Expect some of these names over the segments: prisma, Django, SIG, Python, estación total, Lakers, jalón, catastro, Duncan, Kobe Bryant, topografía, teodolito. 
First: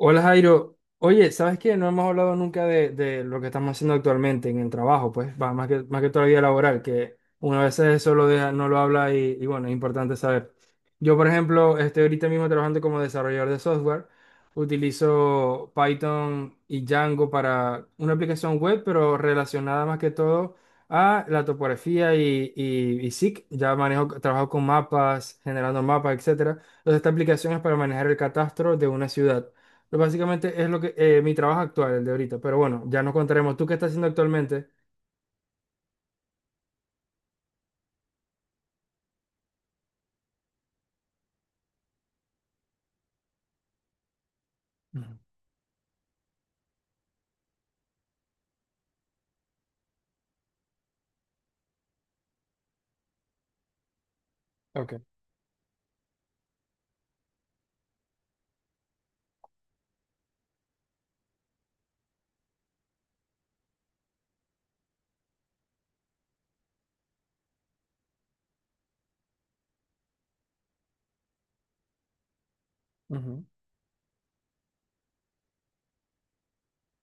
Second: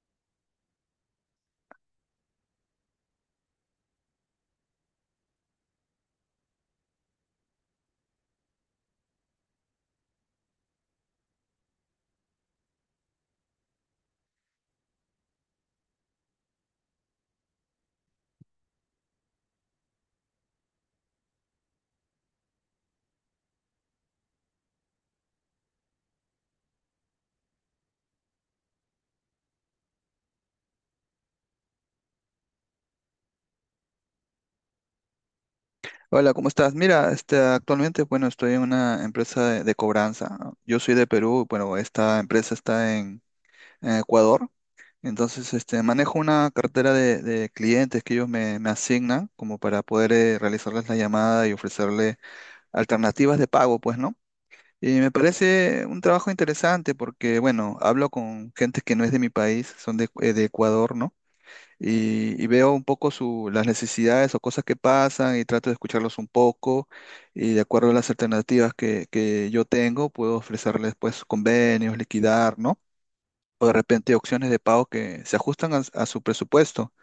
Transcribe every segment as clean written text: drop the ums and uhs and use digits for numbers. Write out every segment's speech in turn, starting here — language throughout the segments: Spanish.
Hola Jairo, oye, ¿sabes qué? No hemos hablado nunca de lo que estamos haciendo actualmente en el trabajo, pues, va, más que toda la vida laboral, que una vez eso lo deja, no lo habla y bueno, es importante saber. Yo, por ejemplo, estoy ahorita mismo trabajando como desarrollador de software, utilizo Python y Django para una aplicación web, pero relacionada más que todo a la topografía y SIG. Ya manejo, trabajo con mapas, generando mapas, etcétera. Entonces, esta aplicación es para manejar el catastro de una ciudad. Pues básicamente es lo que mi trabajo actual, el de ahorita. Pero bueno, ya nos contaremos. ¿Tú qué estás haciendo actualmente? Hola, ¿cómo estás? Mira, actualmente, bueno, estoy en una empresa de cobranza. Yo soy de Perú, bueno, esta empresa está en Ecuador. Ujú. Entonces, manejo una cartera de clientes que ellos me asignan como para poder realizarles la llamada y ofrecerle alternativas de pago, pues, ¿no? Y Ok. me parece un trabajo interesante porque, bueno, hablo con gente que no es de mi país, son de Ecuador, ¿no? Y veo un poco su, las necesidades o cosas que pasan y trato de escucharlos un poco y de acuerdo a las alternativas que yo tengo, puedo ofrecerles pues convenios, liquidar, ¿no? Ujú, O de repente opciones de pago que se ajustan a su presupuesto.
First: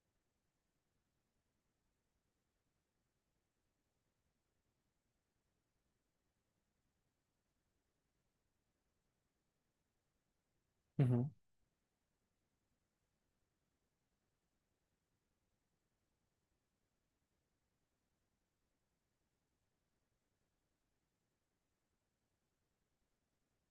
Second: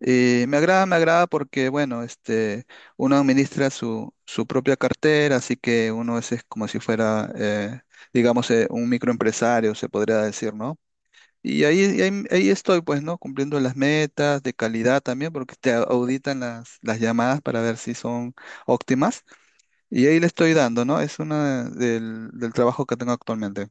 Y me agrada porque, bueno, uno administra su propia cartera, así que uno es como si fuera, digamos, un microempresario, se podría decir, ¿no? ujú. Y ahí estoy, pues, ¿no? Cumpliendo las metas de calidad también, porque te auditan las llamadas para ver si son óptimas. Y ahí le estoy dando, ¿no? Es una del trabajo que tengo actualmente.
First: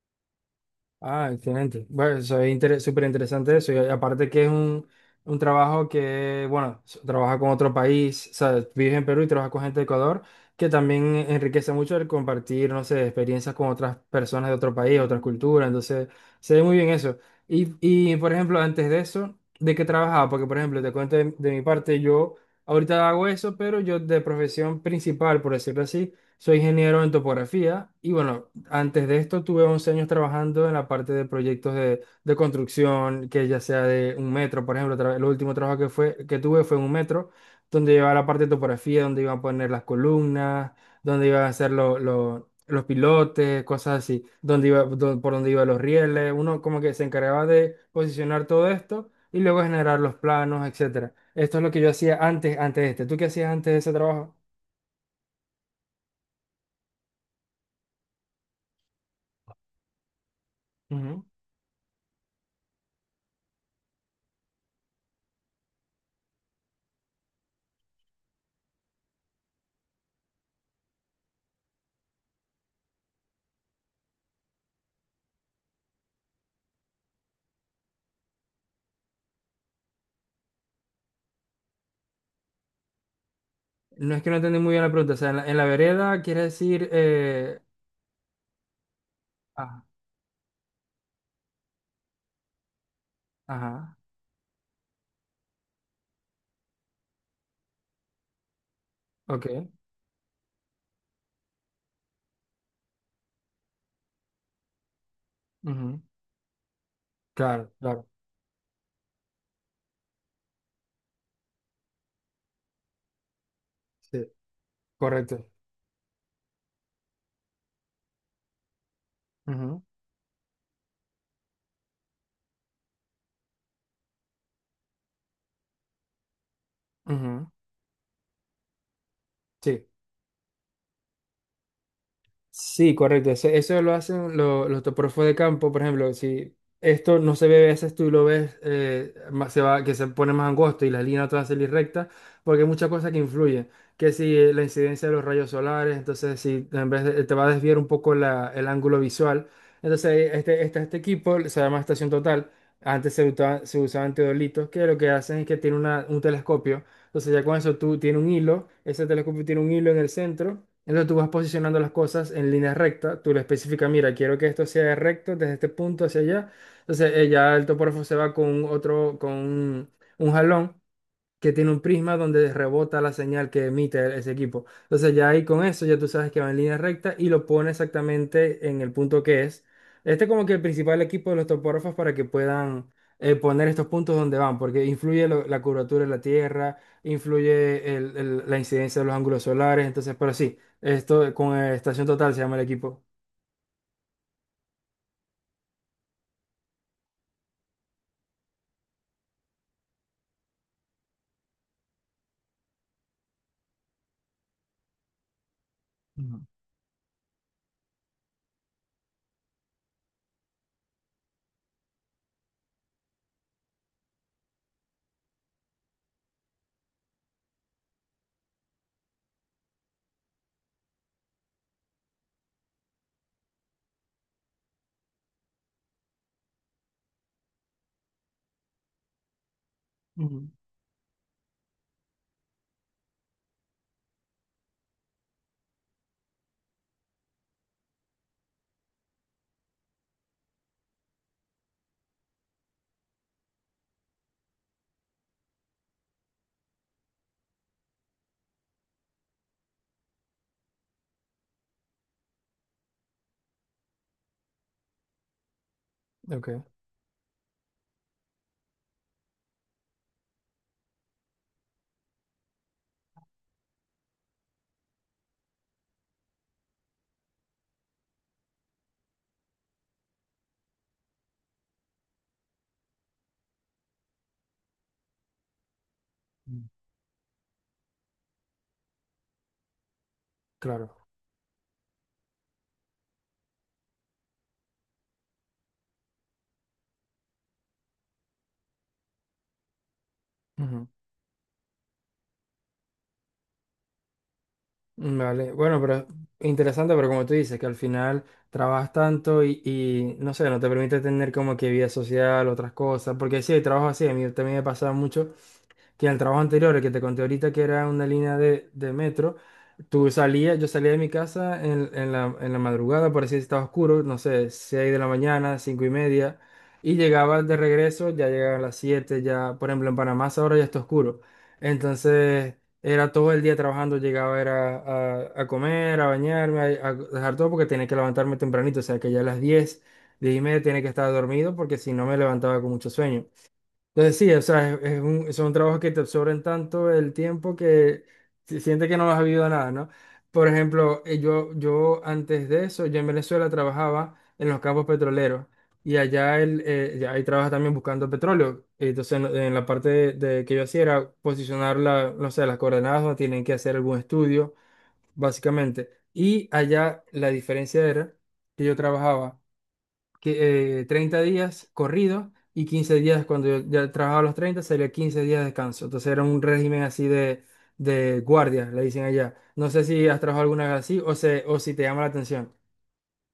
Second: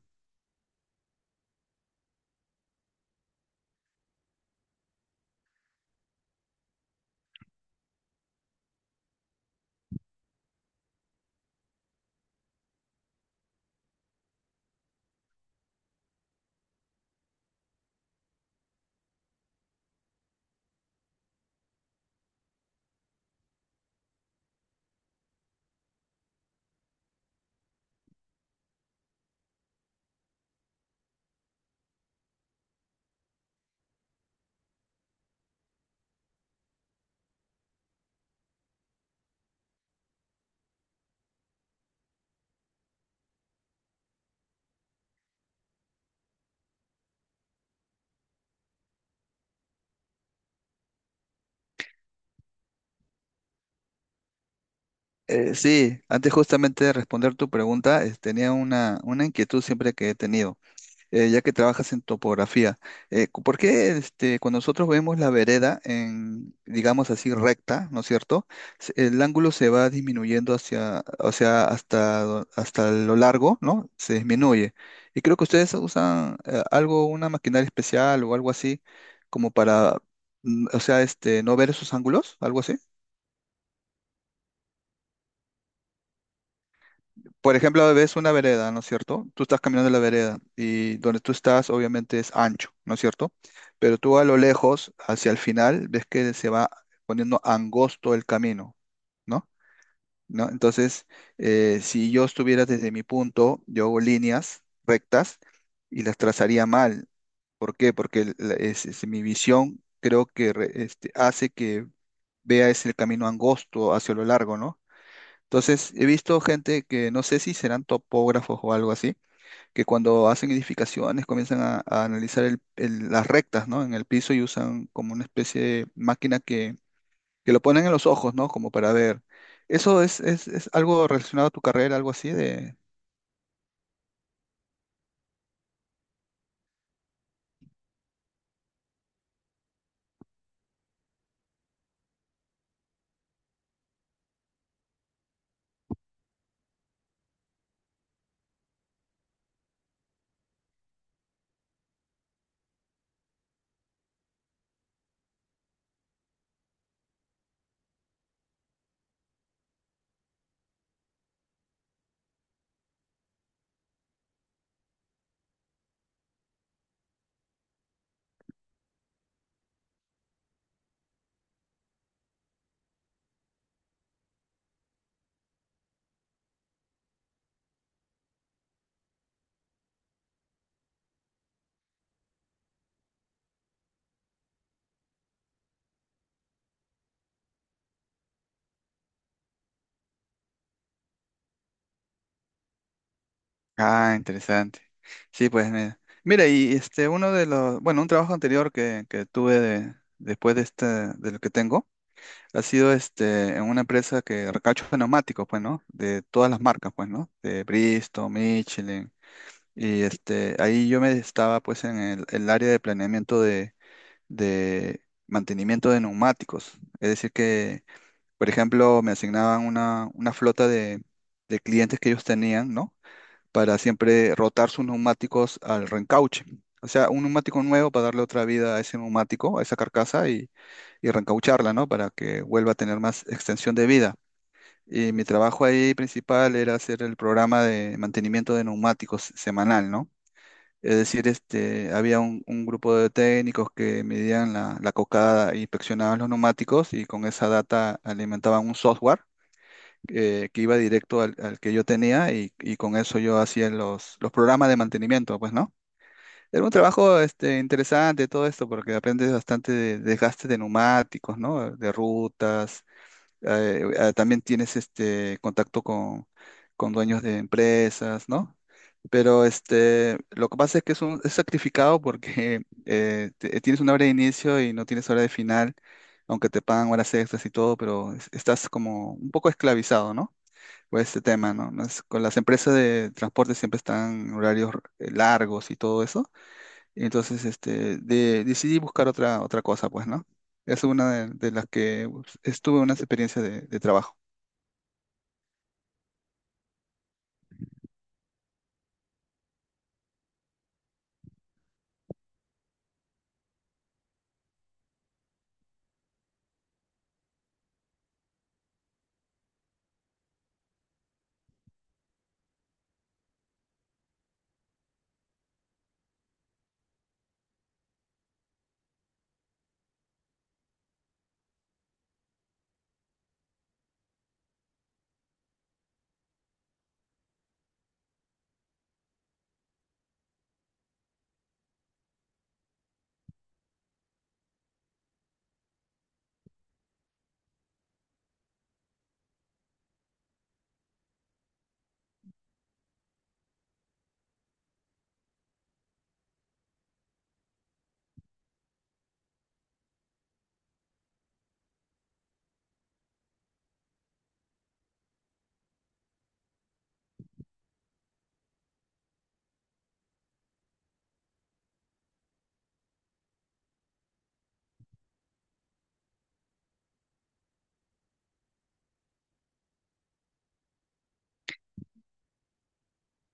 Ah, excelente. Bueno, eso es súper interesante eso. Y aparte que es un trabajo que, bueno, trabaja con otro país, o sea, vives en Perú y trabajas con gente de Ecuador, que también enriquece mucho el compartir, no sé, experiencias con otras personas de otro país, otras culturas. Entonces, se ve muy bien eso. Y, por ejemplo, antes de eso, ¿de qué trabajaba? Porque, por ejemplo, te cuento de mi parte, yo ahorita hago eso, pero yo de profesión principal, por decirlo así, soy ingeniero en topografía y, bueno, antes de esto tuve 11 años trabajando en la parte de proyectos de construcción, que ya sea de un metro, por ejemplo, el último trabajo que tuve fue en un metro, donde llevaba la parte de topografía, donde iban a poner las columnas, donde iban a hacer los pilotes, cosas así, donde iba, por donde iban los rieles, uno como que se encargaba de posicionar todo esto y luego generar los planos, etcétera. Esto es lo que yo hacía antes de este. ¿Tú qué hacías antes de ese trabajo? Sí, antes justamente de responder tu pregunta, tenía una inquietud siempre que he tenido. Ya que trabajas en topografía, ¿por qué cuando nosotros vemos la vereda en, digamos así, recta, ¿no es cierto? El ángulo se va disminuyendo hacia, o sea, hasta lo largo, ¿no? Se disminuye. Y creo que ustedes usan algo, una maquinaria especial o algo así, como para, o sea, no ver esos ángulos, algo así. No es que no entendí muy bien la pregunta. O sea, en la vereda quiere decir. Por ejemplo, ves una vereda, ¿no es cierto? Tú estás Ah, caminando en la vereda y donde tú estás obviamente es ancho, ¿no es cierto? ajá, Pero tú a lo lejos, hacia el final, ves que se va poniendo angosto el camino, ¿no? ok. ¿No? Entonces, si yo estuviera desde mi punto, yo hago líneas rectas Ujú, y las trazaría mal. claro, ¿Por qué? claro. Porque es mi visión creo que hace que vea ese camino angosto hacia lo Sí, largo, ¿no? correcto. Entonces, he visto gente que no sé si serán topógrafos o algo así, Ujú, que cuando hacen edificaciones comienzan a analizar las rectas, ¿no? En el piso y usan como una especie de máquina ujú, que lo ponen en los ojos, ¿no? Como para ver. sí. ¿Eso es algo relacionado a tu carrera, algo así de... Sí, correcto. Eso lo hacen los topógrafos de campo, por ejemplo, si esto no se ve a veces tú lo ves se va, que se pone más angosto y la línea toda se recta, porque hay muchas cosas que influyen, que si la incidencia de los rayos solares, entonces si en vez te va a desviar un poco el ángulo visual, entonces este equipo se llama estación total, antes se usaban teodolitos, que lo que hacen es que tiene un telescopio, entonces ya con eso tú tienes un hilo, ese telescopio tiene un hilo en el centro, entonces tú vas posicionando las cosas en línea recta, tú le especificas, mira, quiero que esto sea recto desde este punto hacia allá, entonces ya el topógrafo se va con otro, con un jalón que tiene un prisma donde rebota la señal que emite ese equipo. Entonces ya ahí con eso ya tú sabes que va en línea recta y lo pone exactamente en el punto que es. Este es como que el principal equipo de los topógrafos para que puedan poner estos puntos donde van, porque influye la curvatura de la Tierra, influye la incidencia de los ángulos solares, entonces, pero sí, esto con estación total se llama el equipo. Ah, interesante. Sí, pues mira. Mira, y uno de los, bueno, un trabajo anterior que después de este, de lo que tengo. Ha sido este, en una empresa que recacho de neumáticos, pues, ¿no? De Ujú, todas las marcas, pues, ¿no? De Bristol, Michelin. Y este, ahí yo me estaba, pues, en el área de planeamiento de mantenimiento de neumáticos. Es decir, que, por ejemplo, me asignaban una flota de clientes que ellos tenían, ¿no? para siempre rotar sus neumáticos al reencauche. O sea, un neumático nuevo para darle otra vida a ese neumático, a esa carcasa ujú, y reencaucharla, ¿no? Para que vuelva a tener más extensión de vida. Y mi trabajo ahí principal era hacer el programa de mantenimiento de neumáticos semanal, ¿no? Es decir, había un grupo de técnicos que medían la cocada, e inspeccionaban los neumáticos y con esa data alimentaban un software que iba directo al que yo tenía y con eso yo hacía los programas de mantenimiento, pues, ¿no? ok, Era un trabajo interesante todo esto porque aprendes bastante de desgaste de neumáticos, ¿no? De rutas, también tienes este contacto con dueños de empresas, ¿no? Pero este, lo que pasa es que es, un, es sacrificado porque tienes una hora de inicio y no tienes hora de final, aunque ujú. te pagan horas extras y todo, pero estás como un poco esclavizado, ¿no? por Claro. este tema, ¿no? Con las empresas de transporte siempre están en horarios largos y todo eso. Y entonces, decidí buscar otra cosa, pues, ¿no? Es una de las que pues, estuve unas experiencias de trabajo. Vale, bueno, pero interesante, pero como tú dices, que al final trabajas tanto y, no sé, no te permite tener como que vida social, otras cosas, porque sí, hay trabajo así, a mí también me pasa mucho que en el trabajo anterior, el que te conté ahorita, que era una línea de metro, yo salía de mi casa en, en la madrugada, por así decirlo, estaba oscuro, no sé, 6 de la mañana, 5:30, y llegaba de regreso, ya llegaba a las 7 ya, por ejemplo, en Panamá ahora ya está oscuro. Entonces, era todo el día trabajando, llegaba era a comer, a bañarme, a dejar todo porque tenía que levantarme tempranito, o sea que ya a las 10, 10:30 tenía que estar dormido porque si no me levantaba con mucho sueño. Entonces sí, o sea, es un trabajo que te absorben tanto el tiempo que sientes que no has habido nada, ¿no? Por ejemplo, yo antes de eso, yo en Venezuela trabajaba en los campos petroleros y allá ya ahí trabajas también buscando petróleo. Entonces en la parte de que yo hacía era posicionar no sé, las coordenadas donde tienen que hacer algún estudio, básicamente. Y allá la diferencia era que yo trabajaba 30 días corridos y 15 días cuando yo ya trabajaba los 30 sería 15 días de descanso. Entonces era un régimen así de guardia, le dicen allá. No sé si has trabajado alguna vez así o si te llama la atención.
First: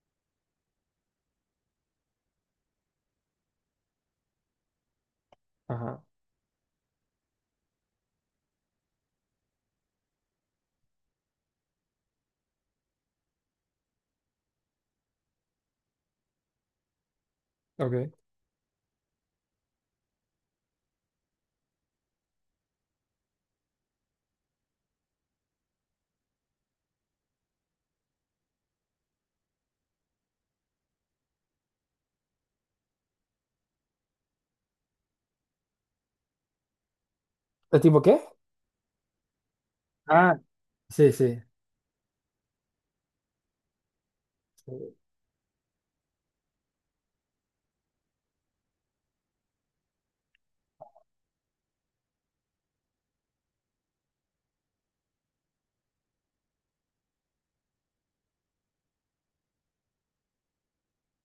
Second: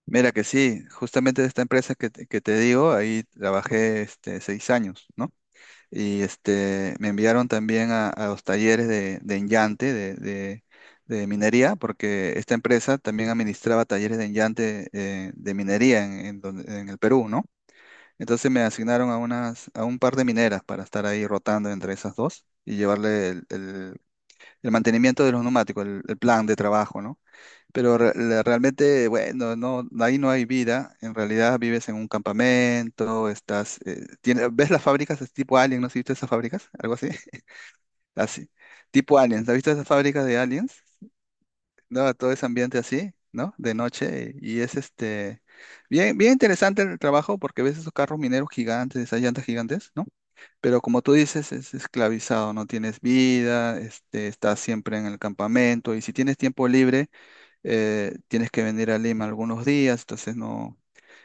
Mira que sí, justamente de esta empresa que, te digo, ahí trabajé este, 6 años, ¿no? Ajá, Y este, me enviaron también a los talleres de enllante, de minería, porque esta empresa también administraba talleres de enllante de minería en el Perú, ¿no? ok. Entonces me asignaron a, unas, a un par de mineras para estar ahí rotando entre esas dos y llevarle el mantenimiento de los neumáticos, el plan de trabajo, ¿no? Pero realmente, bueno, no, ahí no hay vida. En realidad vives en un campamento, estás, ¿ves las fábricas es tipo Alien? ¿No has visto esas fábricas? Algo así. ¿Es tipo qué? Así. Tipo Aliens. ¿Has visto esas fábricas de Ah, Aliens? sí, sí. No, todo ese ambiente así, ¿no? De noche. Y es este bien interesante el trabajo porque ves esos carros mineros gigantes, esas llantas gigantes, ¿no? Pero como tú dices, es esclavizado, no tienes vida, estás siempre en el campamento, y si tienes tiempo libre tienes que venir a Lima algunos días, entonces no,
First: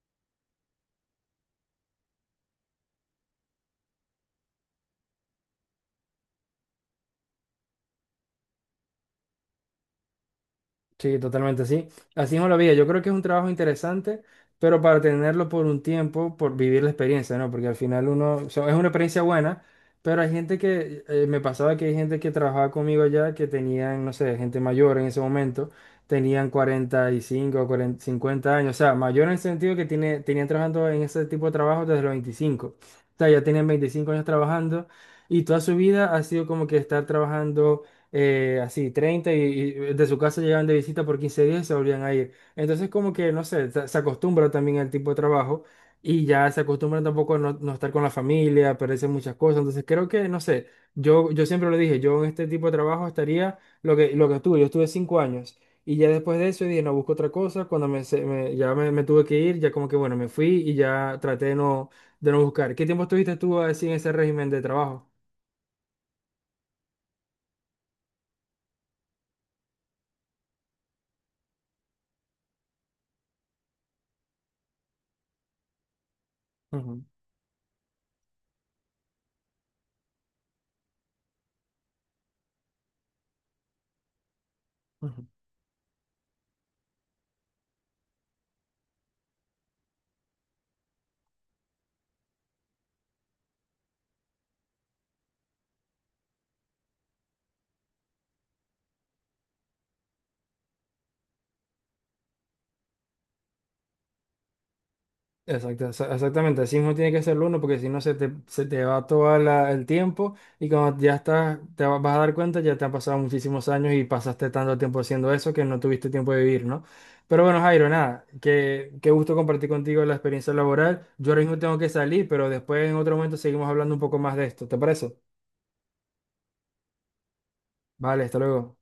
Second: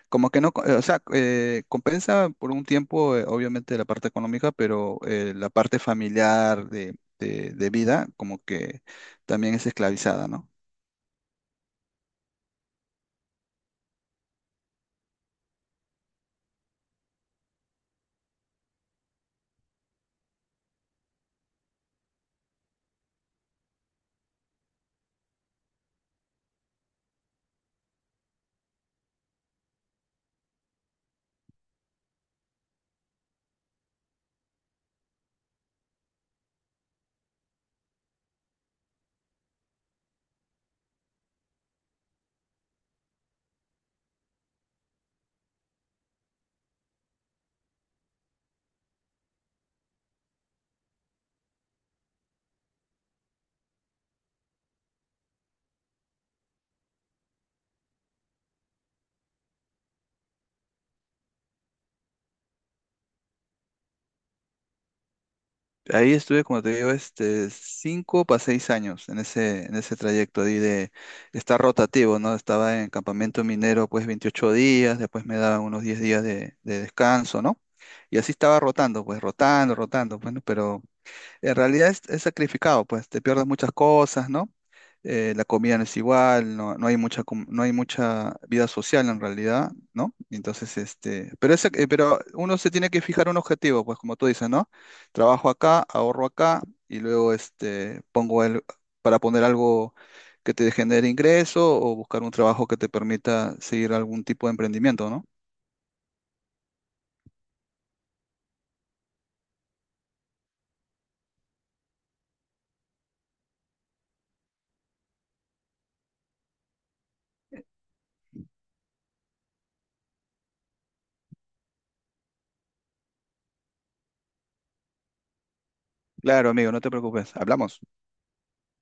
como que no, o sea, compensa por un tiempo, obviamente la parte económica, pero la parte familiar de vida, como que también es esclavizada, ¿no? Sí, totalmente, sí. Así no la vida. Yo creo que es un trabajo interesante, pero para tenerlo por un tiempo, por vivir la experiencia, ¿no? Porque al final uno, o sea, es una experiencia buena, pero hay gente que, me pasaba que hay gente que trabajaba conmigo allá que tenían, no sé, gente mayor en ese momento, tenían 45, 40, 50 años, o sea, mayor en el sentido que tenían trabajando en ese tipo de trabajo desde los 25. O sea, ya tienen 25 años trabajando y toda su vida ha sido como que estar trabajando así, 30 y de su casa llegaban de visita por 15 días y se volvían a ir. Entonces, como que, no sé, se acostumbra también al tipo de trabajo y ya se acostumbran tampoco a no, no estar con la familia, a perderse muchas cosas. Entonces, creo que, no sé, yo siempre lo dije, yo en este tipo de trabajo estaría lo que estuve, yo estuve 5 años. Y ya después de eso dije, no, busco otra cosa. Cuando ya me tuve que ir, ya como que, bueno, me fui y ya traté de no, buscar. ¿Qué tiempo estuviste tú así en ese régimen de trabajo? Ahí estuve, como te digo, cinco para 6 años en ese trayecto ahí de estar rotativo, ¿no? Estaba en campamento minero, pues 28 días, después me daban unos 10 días de Ujú, descanso, ¿no? Y así estaba rotando, pues rotando, bueno, en realidad es sacrificado, pues te pierdes muchas cosas, ¿no? ujú. La comida no es igual, no hay mucha, no hay mucha vida social en realidad, ¿no? Entonces, pero uno se tiene que fijar un objetivo, pues como tú dices, ¿no? Trabajo acá, ahorro acá y luego pongo el, para poner algo que te genere ingreso o buscar un trabajo que te permita seguir algún tipo de emprendimiento, ¿no? Exactamente, así mismo tiene que ser el uno porque si no se te va todo el tiempo y cuando ya estás, vas a dar cuenta, ya te han pasado muchísimos años y pasaste tanto tiempo haciendo eso que no tuviste tiempo de vivir, ¿no? Pero bueno, Jairo, nada, que qué gusto compartir contigo la experiencia laboral. Yo ahora mismo tengo que salir, pero después en otro momento seguimos hablando un poco más de esto, ¿te parece? Claro, amigo, no te preocupes, hablamos. Vale, hasta luego.